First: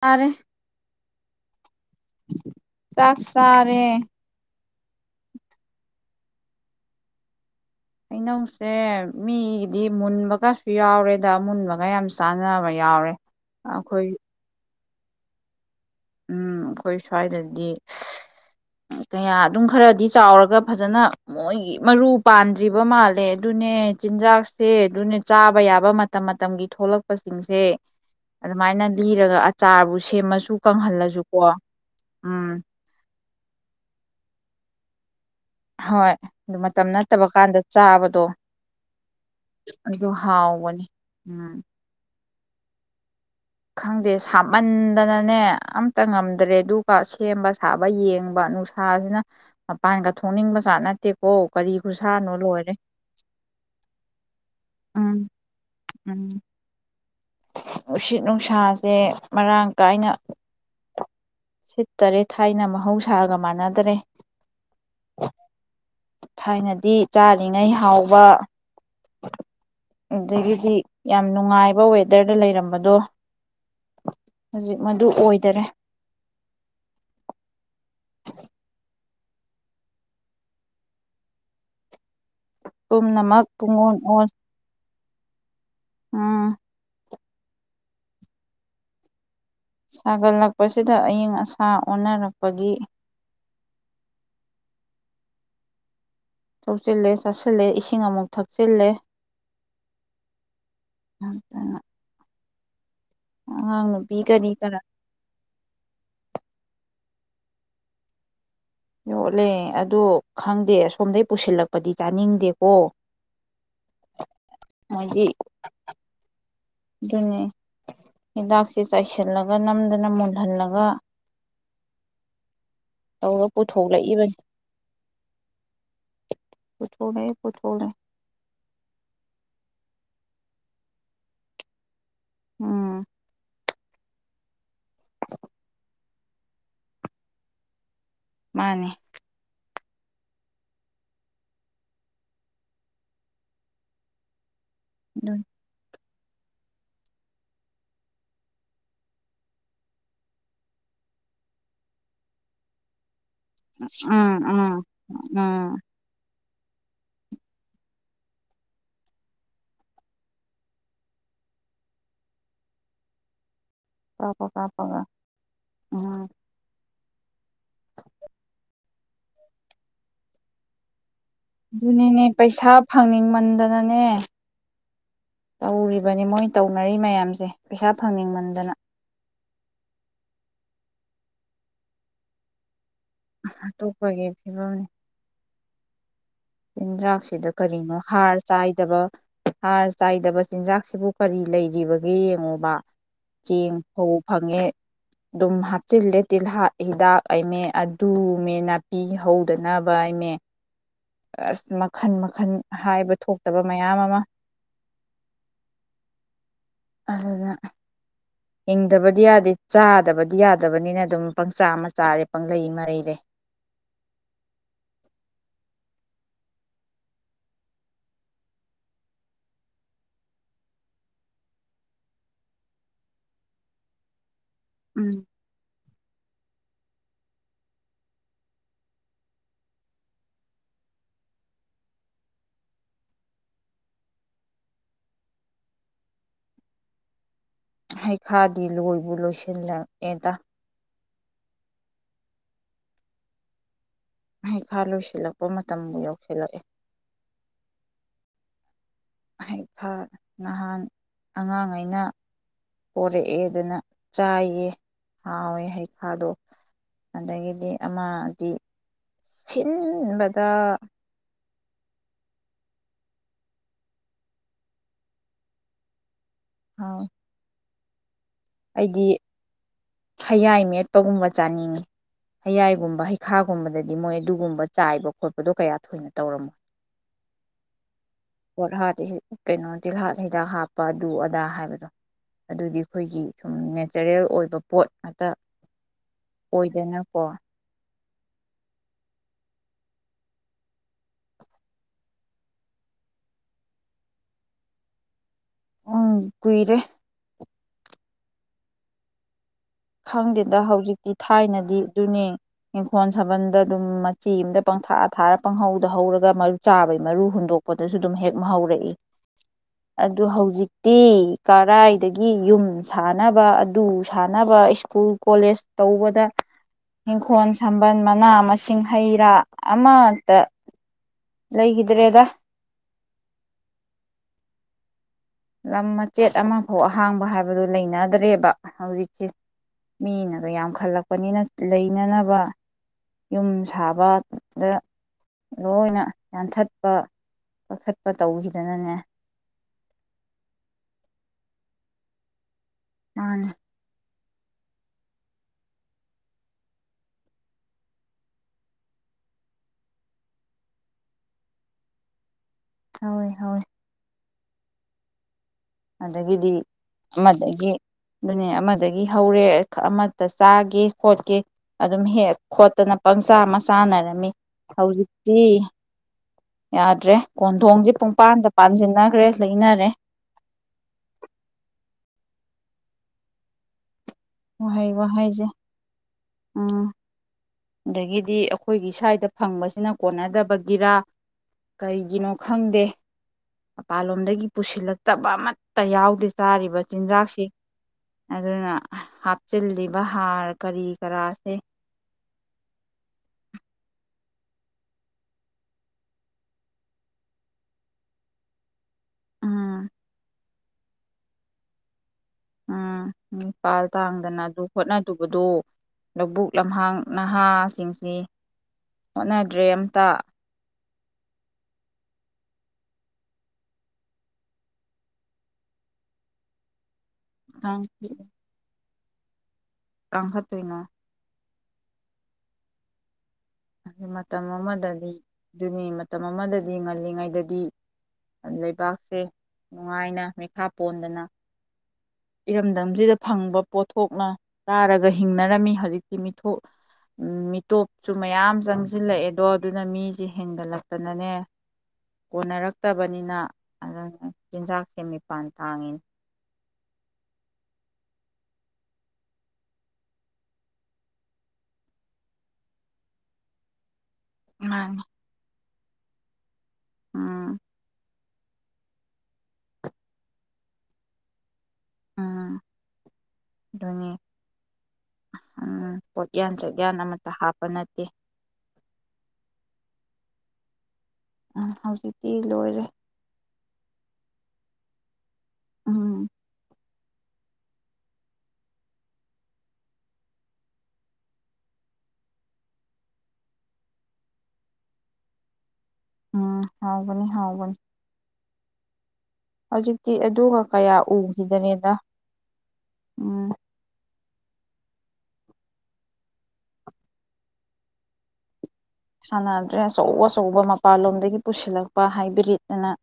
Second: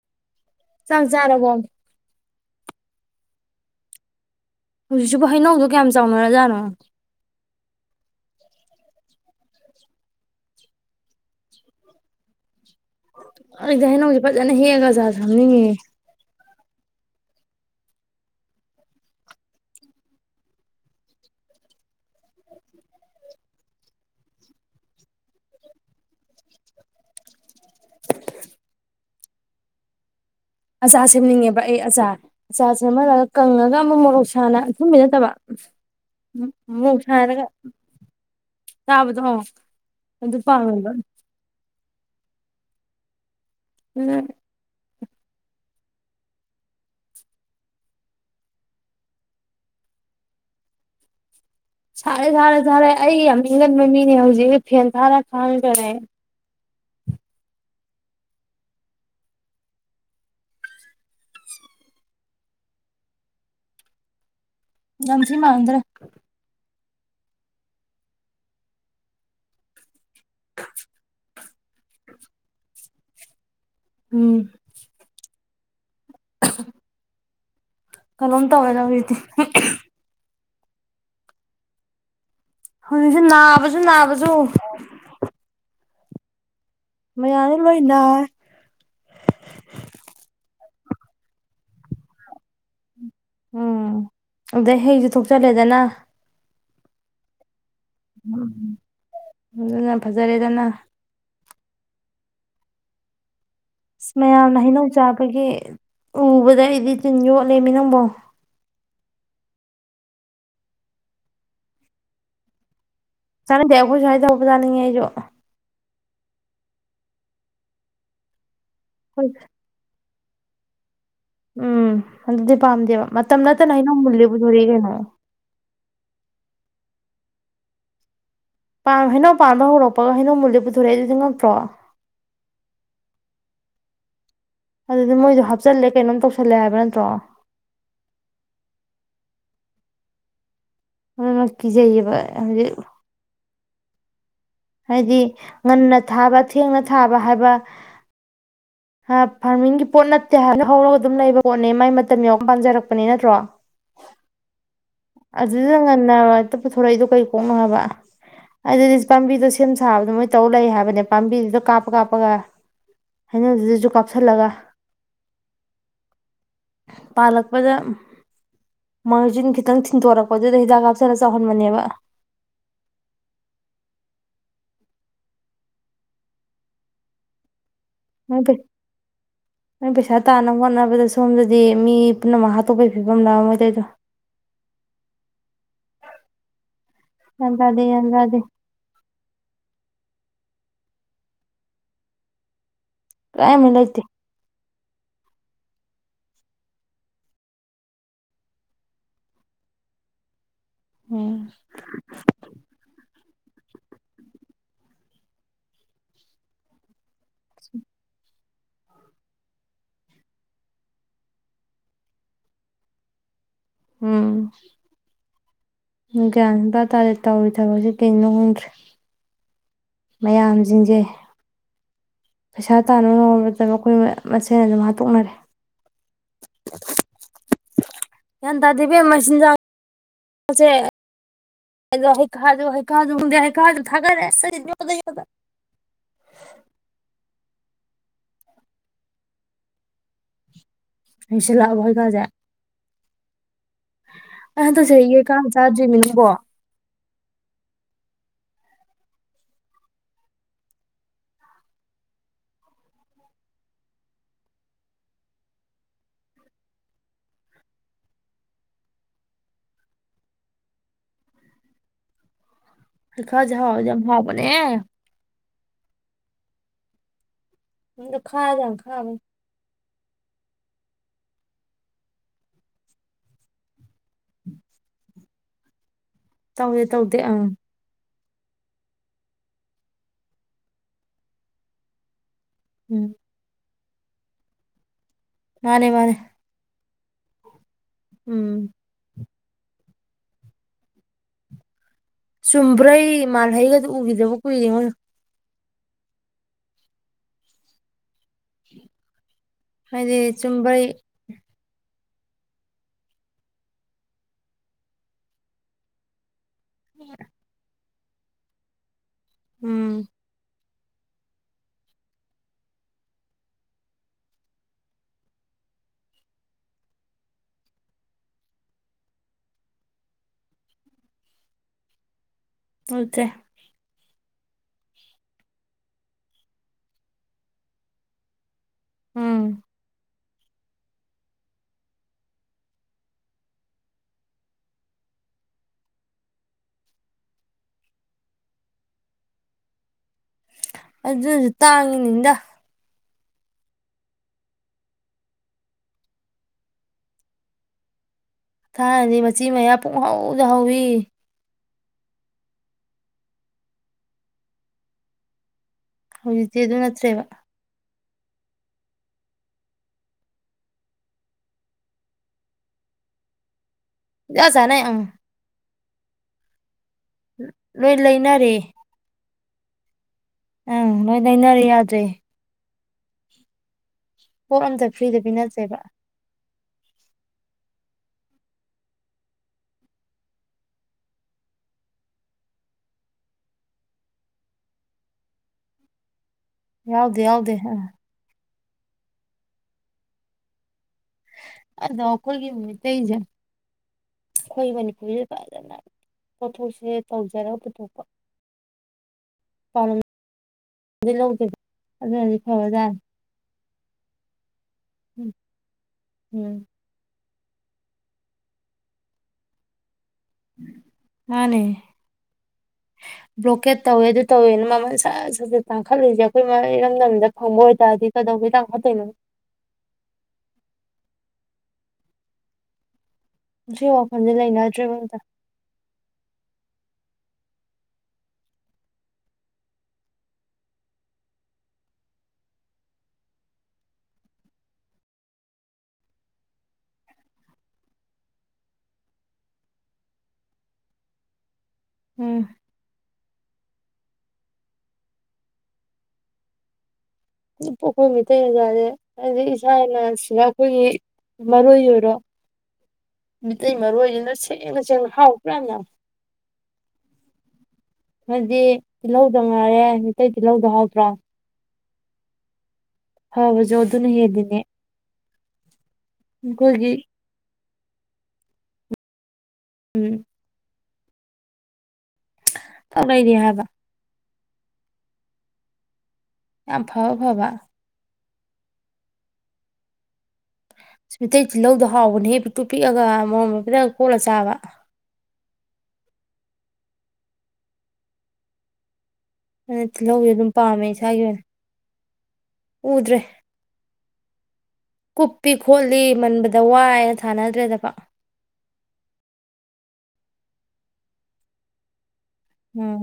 ꯁꯥꯥꯔꯦ ꯁꯁꯔꯒꯣ ꯆꯥꯛ ꯁꯥꯔꯦ ꯍꯧꯖꯤꯛꯁꯤꯕꯨ ꯍꯩꯅꯧꯗꯣ ꯀꯌꯥꯝ ꯆꯥꯎꯅꯔꯖꯥꯠꯅꯣ ꯑꯩꯅꯧꯁꯦ ꯃꯤꯒꯤꯗꯤ ꯃꯨꯟꯕꯒꯁꯨ ꯌꯥꯎꯔꯦꯗ ꯃꯨꯟꯕꯒ ꯌꯥꯝ ꯆꯥꯟꯅꯕꯅꯤ ꯅꯄꯥꯅ ꯍꯦꯒ ꯥꯖꯝ ꯅ ꯎꯝ ꯑꯩꯈꯣꯏ ꯁ꯭ꯋꯥꯏꯗꯗꯤ ꯀꯌꯥ ꯑꯗꯨꯝ ꯈꯔꯗꯤ ꯆꯥꯎꯔꯒ ꯐꯖꯅ ꯃꯣꯏꯒꯤ ꯃꯔꯨ ꯄꯥꯟꯗ꯭ꯔꯤꯕ ꯃꯥꯜꯂꯦ ꯑꯗꯨꯅꯦ ꯆꯤꯟꯖꯥꯛꯁꯦ ꯑꯗꯨꯅꯦ ꯆꯥꯕ ꯌꯥꯕ ꯃꯇꯝ ꯃꯇꯝꯒꯤ ꯊꯣꯛꯂꯛꯄꯁꯤꯡꯁꯦ ꯑꯗꯨꯃꯥꯏꯅ ꯂꯤꯔꯒ ꯑꯆꯥꯔꯕꯨ ꯁꯦꯝꯃꯁꯨ ꯑꯆꯥ ꯀꯪꯍꯜꯂꯁꯨꯀꯣ ꯁꯦꯝꯅꯤꯡꯉꯦꯕ ꯑꯩ ꯑꯆꯥ ꯎꯝ ꯑꯆꯥ ꯁꯦꯝꯃ ꯀꯪꯉꯒ ꯑꯃꯨꯛ ꯃꯣꯔꯣꯛ ꯁꯥꯅ ꯑꯊꯨꯝꯕꯤ ꯅꯠꯇꯕ ꯍꯣꯏ ꯑꯗꯨ ꯃꯇꯝ ꯃꯣꯔꯣꯛ ꯅꯠꯇꯕ ꯁꯥꯔꯒ ꯀꯥꯟꯗ ꯆꯥꯕꯗꯣ ꯆꯥꯕꯗꯣ ꯑꯗꯨ ꯍꯥꯎꯕꯅꯤ ꯎꯝ ꯈꯪꯗꯦ ꯑꯗꯨꯅ ꯁꯥꯃꯟ ꯗꯅꯅꯦ ꯑꯝꯇ ꯉꯝꯗ꯭ꯔꯦ ꯑꯗꯨꯒ ꯁꯦꯝꯕ ꯁꯥꯕ ꯌꯦꯡꯕ ꯅꯨꯡꯁꯥꯁꯤꯅ ꯃꯄꯥꯟꯒ ꯊꯣꯛꯅꯤꯡꯕ ꯆꯥꯠ ꯅꯠꯇꯦꯀꯣ ꯀꯔꯤ ꯈꯨꯁꯥꯅꯣ ꯁꯥꯔꯦ ꯁꯥꯔꯦ ꯂꯣꯏꯔꯦ ꯁꯥꯔꯦ ꯑꯩ ꯌꯥꯝ ꯏꯒꯟꯕ ꯃꯤꯅꯦ ꯍꯧꯖꯤꯛ ꯐꯦꯟ ꯎꯝ ꯊꯥꯔꯒ ꯈꯥꯗꯔꯦ ꯎꯁꯤꯠ ꯅꯨꯡꯁꯥꯁꯦ ꯃꯔꯥꯡ ꯀꯥꯏꯅ ꯁꯤꯠꯇꯔꯦꯠ ꯊꯥꯏꯅ ꯃꯍꯧꯁꯥꯒ ꯃꯥꯟꯅꯗ꯭ꯔꯦ ꯅꯝꯁꯤꯃꯗ꯭ꯔ ꯗꯤ ꯆꯥꯔꯤꯉꯩ ꯍꯥꯎꯕ ꯑꯗꯒꯤꯗꯤ ꯌꯥꯝ ꯅꯨꯡꯉꯥꯏ ꯍꯧ ꯗꯔꯗ ꯂꯩꯔꯝꯕꯗꯣ ꯎꯝ ꯍꯧꯖꯤꯛ ꯃꯗꯨ ꯑꯣꯏ ꯇꯔꯦ [inaudible] ꯀꯩꯅꯣꯝ ꯇꯧꯋꯦꯗ ꯍꯧꯖꯤꯗꯤ ꯍꯁꯨ ꯄꯨꯝꯅꯃꯛ ꯅꯅꯥ ꯑꯖꯨ ꯄꯨꯡꯑꯣꯟ ꯅꯅꯥꯕꯖꯨ ꯑꯥ ꯃꯌꯥꯝꯅ ꯂꯣꯏꯅ ꯁꯥꯒꯠꯂꯛꯄꯁꯤꯗ ꯑꯏ ꯑꯁꯥ ꯑꯣꯟꯅꯔꯛ ꯑꯩꯒꯤ ꯎꯝ ꯑꯗꯩ ꯍꯦꯛꯁꯨ ꯊꯣꯛꯆꯜꯂꯦꯗꯅ ꯁꯣꯁꯦ ꯂꯩꯦ ꯆꯠꯁꯤ ꯂꯩ ꯎꯝ ꯑꯗꯨꯅ ꯐꯖꯔꯦꯗꯅ ꯑ ꯑ ꯀꯔꯤ ꯃꯌꯥꯝꯅ ꯀꯔꯥ ꯍꯩꯅꯧ ꯆꯥꯕꯒꯤ ꯎꯕꯗ ꯑꯩꯗꯤ ꯆꯤꯟ ꯌꯣꯠꯂꯃꯤ ꯅꯪꯝꯕꯣ ꯌꯣꯠꯂꯦ ꯑꯗꯣ ꯈꯪꯗꯦ ꯁꯁꯣꯝꯗꯩ ꯄꯨꯁꯤꯜꯂꯛꯄꯗꯤ ꯆꯥꯅꯤꯡꯗꯦꯀꯣ ꯆꯠꯅꯗꯦ ꯑꯩꯈꯣꯏ ꯁꯨꯃꯥꯏꯅ ꯇꯧꯕ ꯆꯥꯠꯅꯤꯡꯉꯦ ꯑꯩꯁꯨ ꯅꯤ ꯂꯥꯛ ꯁꯦ ꯑꯩꯈꯣꯏ ꯆꯥꯏꯁꯤꯜꯂꯒ ꯅꯝꯗꯅ ꯃꯨꯟ ꯊꯂꯒ ꯎꯝ ꯑꯗꯨꯗꯤ ꯄꯥꯝꯗꯦꯕ ꯃꯇꯝ ꯇꯧꯔ ꯅꯠꯇꯅ ꯑꯩꯅ ꯃꯨꯜꯜꯂꯤꯕꯨꯊꯣꯔꯛ ꯀꯩꯅꯣ ꯄꯨꯣꯅꯦ ꯄꯨꯊꯣꯅꯦꯦ ꯍꯩꯅꯧ ꯄꯥꯟꯕ ꯍꯧꯔꯛꯄꯒ ꯍꯩꯅꯧ ꯃꯨꯜꯗꯤ ꯄꯨꯊꯣꯔꯛꯑꯦ ꯑꯗꯨꯗꯤ ꯉꯝꯛꯇ꯭ꯔꯣ ꯎꯝ ꯑꯗꯨꯗꯤ ꯃꯣꯏꯁꯨꯣ ꯍꯥꯞꯆꯜꯂꯦ ꯀꯩꯅꯣꯝ ꯇꯧꯁꯦ ꯁꯜꯂꯦ ꯍꯥꯏꯕ꯭ꯔꯥ ꯅꯠꯇ꯭ꯔꯣ ꯃꯥꯅꯤ ꯂꯀꯤ ꯆꯌꯦ ꯍꯥꯏꯗꯤ ꯑꯗꯨꯅꯤ ꯉꯟꯅ ꯊꯥꯕ ꯊꯦꯡꯅ ꯊꯥꯕ ꯍꯥꯏꯕ ꯍꯥ ꯐꯥꯔꯃꯤꯡꯒꯤ ꯄꯣꯠ ꯅꯠꯇꯦ ꯍꯥꯏꯕ ꯍꯧꯔꯒ ꯑꯗꯨꯝ ꯂꯩꯕ ꯄꯣꯠꯅꯦ ꯃꯥꯏ ꯃꯇꯝ ꯌꯎ ꯄꯥꯡꯖꯔꯛꯄꯅꯦ ꯅꯠꯇ꯭ꯔꯣ ꯎꯝ ꯎꯝ ꯑꯗꯨ ꯎꯝ ꯑꯗꯨꯁꯨ ꯉꯟꯅꯋꯥꯠ ꯄꯨꯊꯣꯔꯛꯏꯗꯣ ꯀꯩ ꯀꯣꯛꯅꯣ ꯍꯥꯏꯕ ꯑꯩ ꯑꯗꯨꯗꯤ ꯄꯥꯝꯕꯤꯗꯣ ꯁꯦꯝ ꯁꯥꯕꯗꯣ ꯃꯣꯏ ꯇꯧꯔ ꯂꯩ ꯍꯥꯏꯕꯅꯦ ꯄꯥꯝꯕꯤꯗꯨꯗ ꯀꯥꯞꯄ ꯀꯥꯞꯄꯒ ꯍꯥꯏꯩꯅ ꯁꯥꯄ ꯁꯥꯥꯄꯒ ꯎꯝ ꯄꯥꯂꯛꯄꯗ ꯃꯔꯖꯤꯟꯈꯤ ꯈꯤꯇꯪ ꯊꯤꯟꯊꯣꯔꯛꯄꯖꯤꯗ ꯍꯤꯗꯥꯛ ꯀꯥꯞ ꯑꯗꯨꯅꯦꯅꯦ ꯄꯩꯁꯥ ꯐꯪꯅꯤꯡꯃꯟꯗꯅꯅꯦ ꯇꯧꯔꯤꯕꯅꯤ ꯃꯣꯏ ꯇꯧꯅꯔꯤ ꯃꯌꯥꯝꯁꯦ ꯄꯩꯁꯥ ꯐꯪꯅꯤꯡꯃꯟꯗꯅ ꯅꯣꯏ ꯄꯩꯁꯥ ꯇꯥꯟꯅꯕ ꯍꯣꯠꯅꯕꯗ ꯁꯣꯝꯗꯗꯤ ꯃꯤ ꯄꯨꯝꯅꯃꯛ ꯍꯥꯠꯇꯣꯛꯄꯩ ꯐꯤꯕꯝ ꯂꯥꯛꯑ ꯃꯣꯏꯗꯩꯗꯣ ꯍꯥꯠꯇꯣꯞꯄꯒꯤ ꯐꯤꯕꯝꯅꯤ ꯆꯤꯟꯖꯥꯛꯁꯤꯗ ꯒ꯭ꯌꯥꯟ ꯇꯥꯗꯦ ꯀꯔꯤꯅꯣ ꯒ꯭ꯌꯥꯟ ꯇꯥꯗꯦ ꯍꯥꯔ ꯆꯥꯏꯗꯕ ꯍꯥꯔ ꯆꯥꯏꯗꯕ ꯆꯤꯟꯖꯥꯛꯁꯤꯕꯨ ꯀꯔꯤ ꯂꯩꯔꯤꯕꯒꯦ ꯌꯦꯡꯉꯣꯕ ꯀꯔꯤꯝ ꯆꯦꯡ ꯂꯩꯇꯦ ꯐꯧ ꯐꯪꯉꯦ ꯑꯗꯨꯝ ꯍꯥꯞꯆꯤꯜꯂꯦ ꯇꯤꯜꯍꯥꯠ ꯍꯤꯗꯥꯛ ꯑꯩꯃꯦ ꯑꯗꯨꯃꯦ ꯅꯥꯄꯤ ꯍꯧꯗꯅꯕ ꯑꯩꯃꯦ ꯎꯝ ꯑꯁ ꯃꯈꯟ ꯃꯈꯜ ꯍꯥꯏꯕ ꯊꯣꯛꯇꯕ ꯃꯌꯥꯝ ꯑꯃ ꯑꯗꯨꯅ ꯍꯤꯡꯗꯕꯗꯤ ꯌꯥꯗꯦ ꯆꯥꯗꯕꯗꯤ ꯌꯥꯗꯕꯅꯤꯅ ꯑꯗꯨꯝ ꯄꯪꯆꯥ ꯃꯆꯥꯔꯦ ꯄꯪꯂꯩ ꯃꯔꯩꯔꯦ ꯎꯝ ꯒ꯭ꯌꯥꯟ ꯁꯨꯡꯇꯥ ꯇꯥꯗꯦ ꯇꯧꯔꯤ ꯊꯕꯛꯁꯦ ꯀꯩꯅꯣ ꯈꯪꯗ꯭ꯔꯦ ꯃꯌꯥꯝꯁꯤꯡꯁꯦ ꯄꯩꯁꯥ ꯇꯥꯟꯅꯕ ꯃꯇꯝꯗ ꯑꯩꯈꯣꯏ ꯃꯁꯦꯟ ꯑꯗꯨꯝ ꯎꯝ ꯍꯥꯠꯇꯣꯛꯅꯔꯦ [inaudible] ꯭ꯌꯥꯗꯦ ꯏꯕꯦꯝꯃ ꯃꯆꯤꯟꯖꯥꯛ ꯍꯩꯥ ꯍꯩꯥ ꯈꯗꯦ ꯍꯩ ꯈꯥ ꯊꯥꯒꯠꯔꯦ ꯑꯁ ꯗ ꯍꯩꯈꯥꯗꯤ ꯂꯣꯏꯕꯨ ꯂꯣꯏꯁꯤꯜꯂꯛꯑꯦꯗ ꯂꯣꯏꯁꯤꯜꯂꯛꯑꯕꯣ ꯍꯩꯒꯖꯦ ꯍꯩꯈꯥ ꯂꯣꯏꯁꯤꯜꯂꯛꯄ ꯃꯇꯝꯕꯨ ꯌꯧꯁꯤꯜꯂꯛꯑꯦ ꯍꯩꯈꯥ ꯅꯍꯥꯟ ꯑꯉꯥꯡ ꯑꯩꯅ ꯄꯣꯔꯛꯑꯦꯗꯅ ꯆꯥꯏꯌꯦ ꯍꯥꯎꯑꯦ ꯍꯩꯈꯥꯗꯣ ꯑꯗꯒꯤꯗꯤ ꯑꯃꯗꯤ ꯁꯤꯟꯕꯗ ꯍꯩꯈꯥꯖꯦ ꯍꯥꯎꯔꯗꯤ ꯌꯥꯝ ꯍꯥꯥꯎꯕꯅꯦ ꯍꯥ ꯎ ꯈꯥꯔꯗꯤ ꯌꯥꯝ ꯈꯥꯕ ꯍꯌꯥꯏ ꯃꯦꯠꯄꯒꯨꯝꯕ ꯆꯥꯅꯤꯡꯉꯤ ꯍꯌꯥꯏꯒꯨꯝꯕ ꯍꯩꯈꯥꯒꯨꯝꯕꯗꯤ ꯃꯣꯏ ꯑꯗꯨꯒꯨꯝꯕ ꯆꯥꯏꯕ ꯈꯣꯄꯗꯣ ꯀꯌꯥ ꯊꯣꯏꯅ ꯇꯧꯗꯦ ꯇꯧꯗꯦ ꯑꯥ ꯄꯣꯠꯍ ꯀꯩꯅꯣ ꯇꯤꯜꯍꯥꯠ ꯍꯤꯗꯥꯛ ꯍꯥꯞꯄ ꯑꯗꯨ ꯑꯗꯥ ꯍꯥꯏꯕꯗꯣ ꯑꯗꯨꯗꯤ ꯎꯝ ꯑꯩꯈꯣꯏꯒꯤ ꯅꯦꯆꯔꯦꯜ ꯑꯣꯏꯕ ꯄꯣꯠ ꯉꯥꯛꯇ ꯃꯥꯅꯦ ꯃꯥꯅꯦ ꯑꯗꯨꯗꯅ ꯀꯣ ꯎꯝ ꯆꯨꯝꯕ꯭ꯔꯩ ꯃꯥꯜꯍꯩꯒꯗꯤ ꯎꯒꯤꯗꯕ ꯀꯨꯏꯔꯦꯉꯣ ꯎꯝ ꯀꯨꯏꯔꯦ ꯍꯥꯏꯗꯤ ꯈꯪꯗꯦꯗ ꯆꯨꯝꯕ꯭ꯔꯩ ꯍꯧꯖꯤꯛꯇꯤ ꯊꯥꯏꯅ ꯑꯗꯨꯅꯦ ꯏꯪꯈꯣꯜ ꯁꯥꯕꯜꯗ ꯑꯗꯨꯝ ꯃꯆꯤ ꯑꯃꯗ ꯄꯪꯊꯥꯛꯑ ꯊꯥꯔ ꯄꯪꯍꯧꯗ ꯍꯧꯧꯔꯒ ꯆꯥꯕꯩ ꯃꯔꯨ ꯍꯨꯟꯗꯣꯛ ꯄꯣꯠꯇꯁꯨ ꯑꯗꯨꯝ ꯍꯦꯛ ꯍꯧꯔꯛꯏ ꯎꯝ ꯑꯗꯨ ꯍꯧꯖꯤꯛ ꯇꯤ ꯀꯔꯥꯏꯗꯒꯤ ꯌꯨꯝ ꯁꯥꯟꯅꯕ ꯑꯗꯨ ꯁꯥꯟꯅꯕ ꯁ꯭ꯀꯨꯜ ꯀꯣꯂꯦꯖ ꯇꯧꯕꯗ ꯏꯪꯈꯣꯜ ꯁꯥꯝꯕꯟ ꯃꯅꯥ ꯃꯁꯤꯡ ꯍꯩ ꯔꯥ ꯑꯃꯇ ꯂꯩꯈꯤꯗ꯭ꯔꯦꯗ ꯍꯗꯦ ꯂꯝ ꯃꯆꯦꯠ ꯑꯃꯐꯥꯎ ꯑꯍꯥꯡꯕ ꯍꯥꯏꯕꯗꯨ ꯂꯩꯅꯗ꯭ꯔꯦꯕ ꯍꯧꯖꯤꯛꯁꯤ ꯎꯝ ꯃꯤꯅ ꯑꯣ ꯌꯥꯝꯈꯜꯂꯛꯄꯅꯤꯅ ꯂꯩꯅꯅꯕ ꯌꯨꯝ ꯁꯥꯕꯗ ꯂꯣꯏꯅ ꯌꯥꯟꯊꯠꯄ ꯀꯛꯈꯠꯄ ꯇꯧꯈꯤꯗꯅꯅꯦ ꯑꯗꯨꯁꯨ ꯇꯥꯡꯉꯤꯅꯤꯗ ꯃꯥꯅꯤ ꯊꯥꯏꯅꯗꯤ ꯃꯆꯤ ꯃꯌꯥ ꯄꯨꯡꯍꯥꯎꯗꯍꯧꯋꯤ ꯍꯣꯏ ꯍꯣꯏ ꯑꯗꯒꯤꯗꯤ ꯍꯧꯖꯤꯛꯇꯤ ꯑꯗꯨ ꯅꯠꯇ꯭ꯔꯦꯕ ꯑꯃꯗꯒꯤ ꯑꯗꯨꯅꯦ ꯑꯃꯗꯒꯤ ꯍꯧꯔꯦ ꯑꯃꯠꯇ ꯆꯥꯒꯦ ꯈꯣꯠꯀꯦ ꯑꯗꯨꯝ ꯍꯦꯛ ꯈꯣꯠꯇꯅ ꯄꯪꯆꯥ ꯑꯃ ꯆꯥꯟꯅꯔꯝꯃꯤ ꯏꯆꯥ ꯆꯥꯅꯩ ꯑꯪ ꯍꯧꯖꯤꯛꯇꯤ ꯌꯥꯗ꯭ꯔꯦ ꯀꯣꯟꯊꯣꯡꯁꯦ ꯂꯣꯏ ꯄꯨꯡꯄꯥꯟꯗ ꯂꯩꯅꯔꯦ ꯄꯥꯟꯁꯤꯟꯅꯈ꯭ꯔꯦ ꯂꯩꯅꯔꯦ ꯑꯪ ꯅꯣꯏ ꯅꯩꯅꯔ ꯌꯥꯗꯦ ꯍꯣ ꯑꯝꯇ ꯋꯥꯍꯩ ꯐ꯭ꯔꯤꯗ ꯋꯥꯍꯩꯁꯦ ꯄꯤꯅꯁꯦꯕ ꯎꯝ ꯑꯗꯒꯤꯗꯤ ꯑꯩꯈꯣꯏꯒꯤ ꯁ꯭ꯋꯥꯏꯗ ꯐꯪꯕꯁꯤꯅ ꯑꯝ ꯑꯗꯒꯤꯗꯤ ꯑꯈꯣꯏꯒꯤ ꯁꯨꯋꯥꯏꯗ ꯐꯪꯕꯁꯤꯅꯥ ꯀꯣꯟꯅꯗꯕꯒꯤꯔ ꯀꯔꯤꯒꯤꯅꯣ ꯈꯪꯗꯦ ꯃꯄꯥꯟꯂꯣꯝꯗꯒꯤ ꯄꯨꯁꯤꯜꯂꯛꯇꯕ ꯑꯃꯠꯇ ꯌꯥꯎꯗꯦ ꯆꯥꯔꯤꯕ ꯌꯥꯎꯗ ꯆꯤꯟꯖꯥꯛꯁꯤ ꯌꯥꯎꯗ ꯍꯥꯏ ꯑꯗꯨꯅ ꯍꯥꯞꯆꯤꯜꯂꯤꯕ ꯍꯥꯔ ꯀꯔꯤ ꯀꯔꯥꯁꯦ ꯑꯗꯣ ꯑꯩꯈꯣꯏꯒꯤ ꯃꯇꯩꯁꯦ ꯑꯩꯈꯣꯏ ꯃꯅꯤꯄꯨꯁꯦ ꯐꯖꯅ ꯄꯣꯠꯊꯣꯛꯁꯦ ꯇꯧꯖꯔꯒ ꯄꯨꯊꯣꯛꯄ ꯎꯝ ꯄꯂ ꯑꯗꯨꯔꯗꯤ ꯐꯕꯖꯥꯅꯤ ꯄꯜ ꯇꯥꯡꯗꯅ ꯑꯗꯨ ꯍꯣꯠꯅꯗꯕꯗꯣ ꯂꯧꯕꯨꯛ ꯎꯝ ꯂꯝꯍꯥꯡ ꯅꯍꯥꯁꯤꯡꯁꯤ ꯍꯣꯠꯅꯗ꯭ꯔꯦ ꯑꯃꯝꯇ ꯃꯥꯅꯦ ꯕ꯭ꯂꯣꯀꯦꯠ ꯇꯧꯋꯦ ꯑꯗꯨ ꯇꯧꯋꯦꯅ ꯃꯃꯜ ꯁꯠ ꯁꯠ ꯁ ꯇꯥꯡꯈꯠꯂꯤꯁꯦ ꯑꯩꯈꯣꯏ ꯏꯔꯝꯗꯝ ꯈ ꯐꯪꯝꯕꯑꯣꯏ ꯇꯥꯗꯤ ꯀꯗꯧꯒꯤ ꯇꯥꯡꯈꯠ ꯇꯣꯏꯅꯣ ꯀꯥꯡꯪꯍ ꯇꯣꯏꯅ ꯁꯤ ꯑꯗꯨ ꯋꯥꯈꯜꯁꯦ ꯃꯇꯝ ꯂꯩꯅꯗ꯭ꯔꯦꯕ ꯑꯃꯗꯗꯤ ꯑꯝꯇ ꯑꯗꯨꯅꯤ ꯃꯇꯝ ꯑꯃꯗꯗꯤ ꯉꯜꯂꯤꯉꯩ ꯗꯗꯤ ꯂꯩꯕꯥꯛꯁꯦ ꯅꯨꯡꯉꯥꯏꯅ ꯃꯤꯈꯥ ꯄꯣꯟꯗꯅ ꯏꯔꯝꯗꯝꯁꯤꯗ ꯐꯪꯕ ꯄꯣꯠꯊꯣꯛꯅ ꯇꯥꯔꯒ ꯍꯤꯡꯅꯔꯝꯃꯤ ꯍꯧꯖꯤꯛꯇꯤ ꯃꯤꯊꯣꯞ ꯃꯤꯇꯣꯞꯁꯨ ꯃꯌꯥꯝ ꯆꯪꯁꯤꯜꯂꯛꯑꯦ ꯑꯗꯣ ꯑꯗꯨꯅ ꯃꯤꯁꯦ ꯍꯦꯟꯒꯠꯂꯛꯛꯇꯅꯅꯦ ꯎꯝ ꯀꯣꯟꯅꯔꯛꯇꯕ ꯅꯤꯅ ꯑꯗꯨꯅ ꯆꯤꯟꯖꯥꯛꯁꯦ ꯃꯤꯄꯥꯟ ꯇꯥꯡꯉꯤꯅꯤ ꯄ ꯑꯩꯈꯣꯏ ꯃꯤꯇꯩ ꯑꯣꯖꯥꯁꯦ ꯍꯥꯏꯗꯤ ꯏꯁꯥꯅ ꯁꯤꯗ ꯑꯩꯈꯣꯏꯒꯤ ꯃꯔꯣꯏ ꯑꯣꯏꯔꯣ ꯃꯤꯇꯩ ꯃꯔꯣꯏꯁꯤꯅ ꯁꯦꯡꯅ ꯁꯦꯡꯅ ꯍꯥꯎ ꯀ꯭ꯔꯥꯅ ꯑꯥ ꯃꯁꯤ ꯇꯤꯜꯍꯧꯗ ꯉꯥꯏꯔꯦ ꯃꯩꯇꯩ ꯇꯤꯜꯍꯧꯗ ꯍꯕ꯭ꯔꯣ ꯎꯝ ꯑꯗꯨꯅ ꯑꯗꯨꯅꯤ ꯍꯦꯜꯂꯤꯅꯦ ꯎꯝ ꯄꯣꯠꯌꯥꯟ ꯑꯩꯈꯣꯏꯒꯤ ꯆꯣꯠꯌꯥꯟ ꯑꯃꯠꯇ ꯍꯥꯞꯄ ꯅꯠꯇꯦ ꯑꯣ ꯎꯝ ꯑ ꯍ ꯇꯧ ꯂꯩꯔꯤ ꯍꯥꯏꯕ ꯎꯝ ꯐꯥꯎ ꯐꯕ ꯁ ꯃꯩꯇꯩ ꯇꯤꯜꯍꯧꯗꯣ ꯍꯥꯎꯕꯅꯦꯍꯦ ꯄꯤꯛꯇꯨ ꯄꯤꯛꯑꯒ ꯑꯃꯝ ꯃꯐꯦꯠꯇꯪ ꯀꯣꯛꯂ ꯆꯥꯕ ꯎꯝ ꯍꯥꯎꯒꯅꯤ ꯍꯥꯎꯒꯅꯤ ꯑꯗꯨꯅ ꯍꯧꯖꯤꯛꯇꯤ ꯇꯤꯜꯍꯧꯁꯦ ꯑꯗꯨꯝ ꯑꯗꯨꯒ ꯄꯥꯝꯃꯦ ꯀꯌꯥ ꯏꯁꯥꯒꯤ ꯑꯣꯏꯅ ꯎꯈꯤꯗꯅꯤꯗ ꯎꯗ꯭ꯔꯦ ꯎꯝ ꯀꯨꯞꯄꯤ ꯈꯣꯠꯂꯤ ꯃꯟꯕꯗ ꯋꯥꯏꯅ ꯊꯥꯅꯗ꯭ꯔꯦꯗꯕ ꯁꯥꯟꯅꯗ꯭ꯔꯦ ꯑꯆꯧ ꯑꯆꯧꯕ ꯃꯄꯥꯟꯂꯣꯝꯗꯒꯤ ꯄꯨꯁꯤꯜꯂꯛꯄ ꯍꯥꯏ ꯎꯝ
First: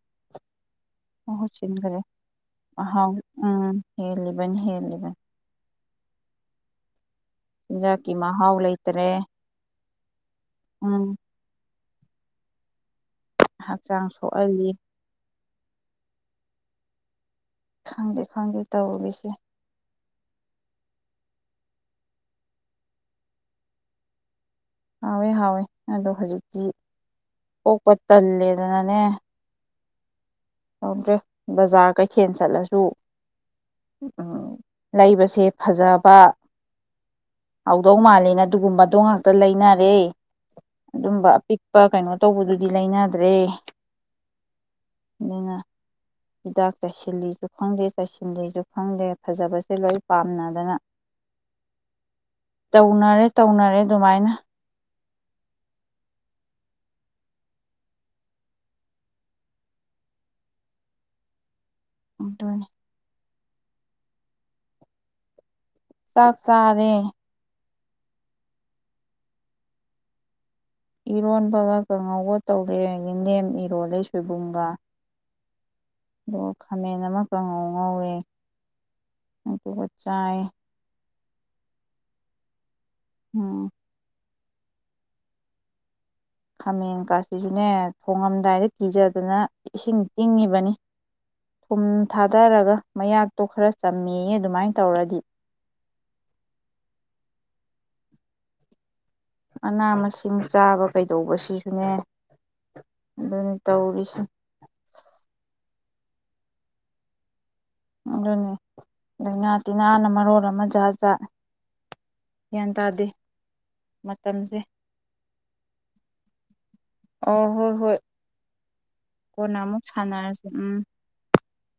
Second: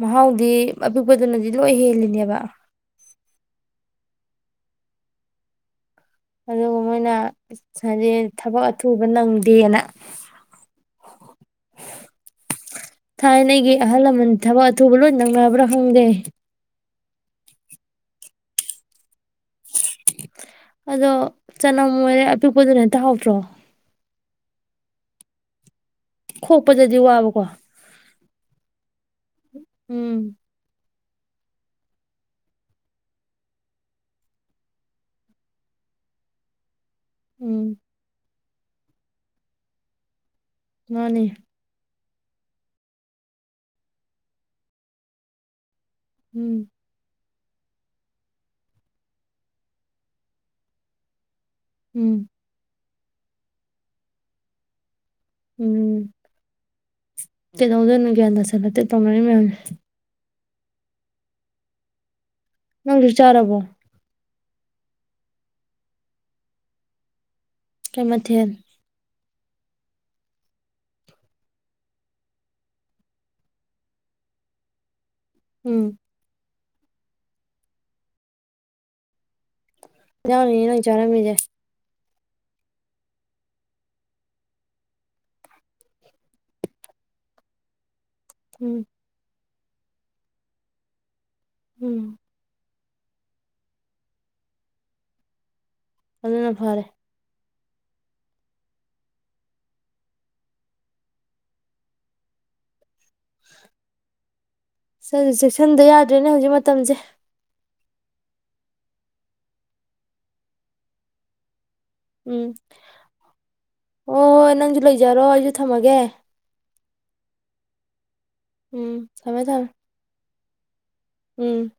ꯃꯍꯥꯎꯗꯤ ꯑꯄꯤꯛꯄꯗꯨꯅꯗꯤ ꯂꯣꯏ ꯍꯨꯠꯆꯤꯟꯈ꯭ꯔꯦ ꯍꯦꯜꯂꯤꯅꯦꯕ ꯃꯍꯥꯎ ꯎꯝ ꯍꯦꯜꯂꯤꯕꯅꯤ ꯍꯦꯜꯂꯤꯕꯅꯤ ꯑꯗꯨꯒ ꯃꯣꯏꯅ ꯍꯥꯏꯗꯤ ꯆꯤꯟꯖꯥꯛꯀꯤ ꯃꯍꯥꯎ ꯊꯕꯛ ꯑꯊꯨꯕ ꯂꯩꯇꯔꯦ ꯅꯪꯗꯦꯅ ꯎꯝ ꯊꯥꯏꯅ ꯑꯩꯒꯤ ꯑꯍꯜ ꯍꯛꯆꯥꯡ ꯂꯃꯟ ꯊꯕꯛ ꯁꯣꯛꯍꯜꯂꯤ ꯑꯊꯨꯕ ꯂꯣꯏ ꯅꯪꯅꯕ꯭ꯔꯥ ꯍꯪꯗꯦ ꯈꯪꯗꯦ ꯈꯪꯗꯦ ꯇꯧꯔꯨꯔꯤꯁꯦ ꯑꯗꯣ ꯆꯅꯝꯔꯦ ꯑꯄꯤꯛꯄꯗꯨꯅ ꯍꯦꯛꯇ ꯍꯕ꯭ꯔꯣ ꯍꯋꯦ ꯍꯋꯦ ꯑꯗꯣ ꯍꯧꯖꯤꯛꯇꯤ ꯈꯣꯛꯄꯗꯗꯤ ꯋꯥꯕꯀꯣ ꯄꯣꯛꯄ ꯇꯂꯦꯗ ꯅꯅꯦ ꯎꯝ ꯌꯥꯧꯗ꯭ꯔꯦ ꯕꯖꯥꯔ ꯀꯩꯊꯦꯜ ꯆꯠꯂꯁꯨ ꯂꯩꯕꯁꯦ ꯐꯖꯕ ꯎꯝ ꯍꯧꯗꯧ ꯃꯥꯜꯂꯤꯅ ꯑꯗꯨꯒꯨꯝꯕꯗꯣ ꯉꯥꯛꯇ ꯂꯩꯅꯔꯦ ꯃꯥꯅꯤ ꯑꯗꯨꯝꯕ ꯑꯄꯤꯛꯄ ꯀꯩꯅꯣ ꯑ ꯇꯧꯕꯗꯨꯗꯤ ꯂꯩꯅꯗ꯭ꯔꯦ ꯑꯗꯨꯅ ꯎꯝ ꯍꯤꯗꯥꯛ ꯇꯩꯁꯜꯂꯤ ꯈꯪꯗꯦ ꯆꯩꯁꯤꯟꯗꯦꯁꯨ ꯈꯪꯗꯦ ꯐꯖꯕꯁꯦ ꯂꯣꯏ ꯄꯥꯝꯅꯗꯅ ꯎꯝ ꯇꯧꯅꯔꯦ ꯇꯧꯅꯔꯦ ꯑꯗꯨꯃꯥꯏꯅ ꯎꯝ ꯀꯗ ꯑꯣꯗꯅ ꯀꯗꯁꯤꯦꯂ ꯇꯅ ꯃ ꯑꯗꯨꯅꯤ ꯅꯪ ꯆꯔꯔꯕꯣ ꯆꯥꯛꯇꯥꯥꯔꯦ ꯀꯃꯊꯦꯜ ꯏꯔꯣꯟꯕꯒ ꯀꯪꯉꯧꯕ ꯇꯧꯔꯦ ꯌꯦꯅꯦꯝ ꯏꯔꯣꯂꯦ ꯁꯣꯏꯕꯨꯝꯒ ꯎꯝ ꯑꯣ ꯈꯥꯃꯦꯟ ꯑꯃꯈꯉꯧ ꯉꯧꯔꯦ ꯑꯗꯨꯒ ꯆꯥꯏ ꯅ ꯌꯦꯅꯖ ꯑꯔꯝꯗꯦ ꯑꯣ ꯍꯥꯃꯤꯡ ꯀꯁꯤ ꯆꯨꯅꯦꯠ ꯍꯣꯡꯉꯝꯗꯥꯏꯗ ꯎꯝ ꯀꯤꯖꯗꯨꯅ ꯏꯁꯤꯡ ꯇꯤꯡꯉꯤꯕꯅꯤ ꯊꯨꯝ ꯎꯝ ꯊꯥꯗꯔꯒ ꯃꯌꯥꯛꯇꯣ ꯈꯔ ꯆꯝꯃꯦ ꯑꯗꯨꯃꯥꯏꯅ ꯇꯧꯔꯗꯤ ꯑꯗꯨꯅ ꯐꯔꯦ ꯃꯅꯥ ꯃꯁꯤꯡ ꯆꯥꯕ ꯀꯩꯗꯧꯕ ꯁꯤꯁꯨꯅꯦ ꯑꯗꯨꯅꯤ ꯇ ꯑꯣꯔꯤꯁꯤ ꯁ ꯆꯦꯛꯁꯤꯟꯗ ꯌꯥꯗ꯭ꯔꯦꯅꯦ ꯍꯧꯖꯤꯛ ꯃꯇꯝꯁꯦ ꯑꯗꯨꯅꯤ ꯂꯥꯏꯅꯥ ꯇꯤꯟꯅꯥꯅ ꯃꯔꯣꯟ ꯑꯃ ꯖꯥꯠ ꯆꯖꯥ ꯎꯝ ꯍꯣꯏ ꯍꯣꯏ ꯃꯇꯝꯁꯦ ꯅꯪꯁꯨ ꯂꯩꯖꯔꯣ ꯑꯩꯁꯨ ꯊꯝꯃꯒꯦ ꯑ ꯍꯣꯏ ꯍꯣꯏ ꯎꯝ ꯊꯃꯦ ꯀꯣꯟꯅ ꯊꯝ ꯑꯃꯨꯛ ꯁꯥꯟꯅꯔꯁꯦ ꯎꯝ ꯎꯝ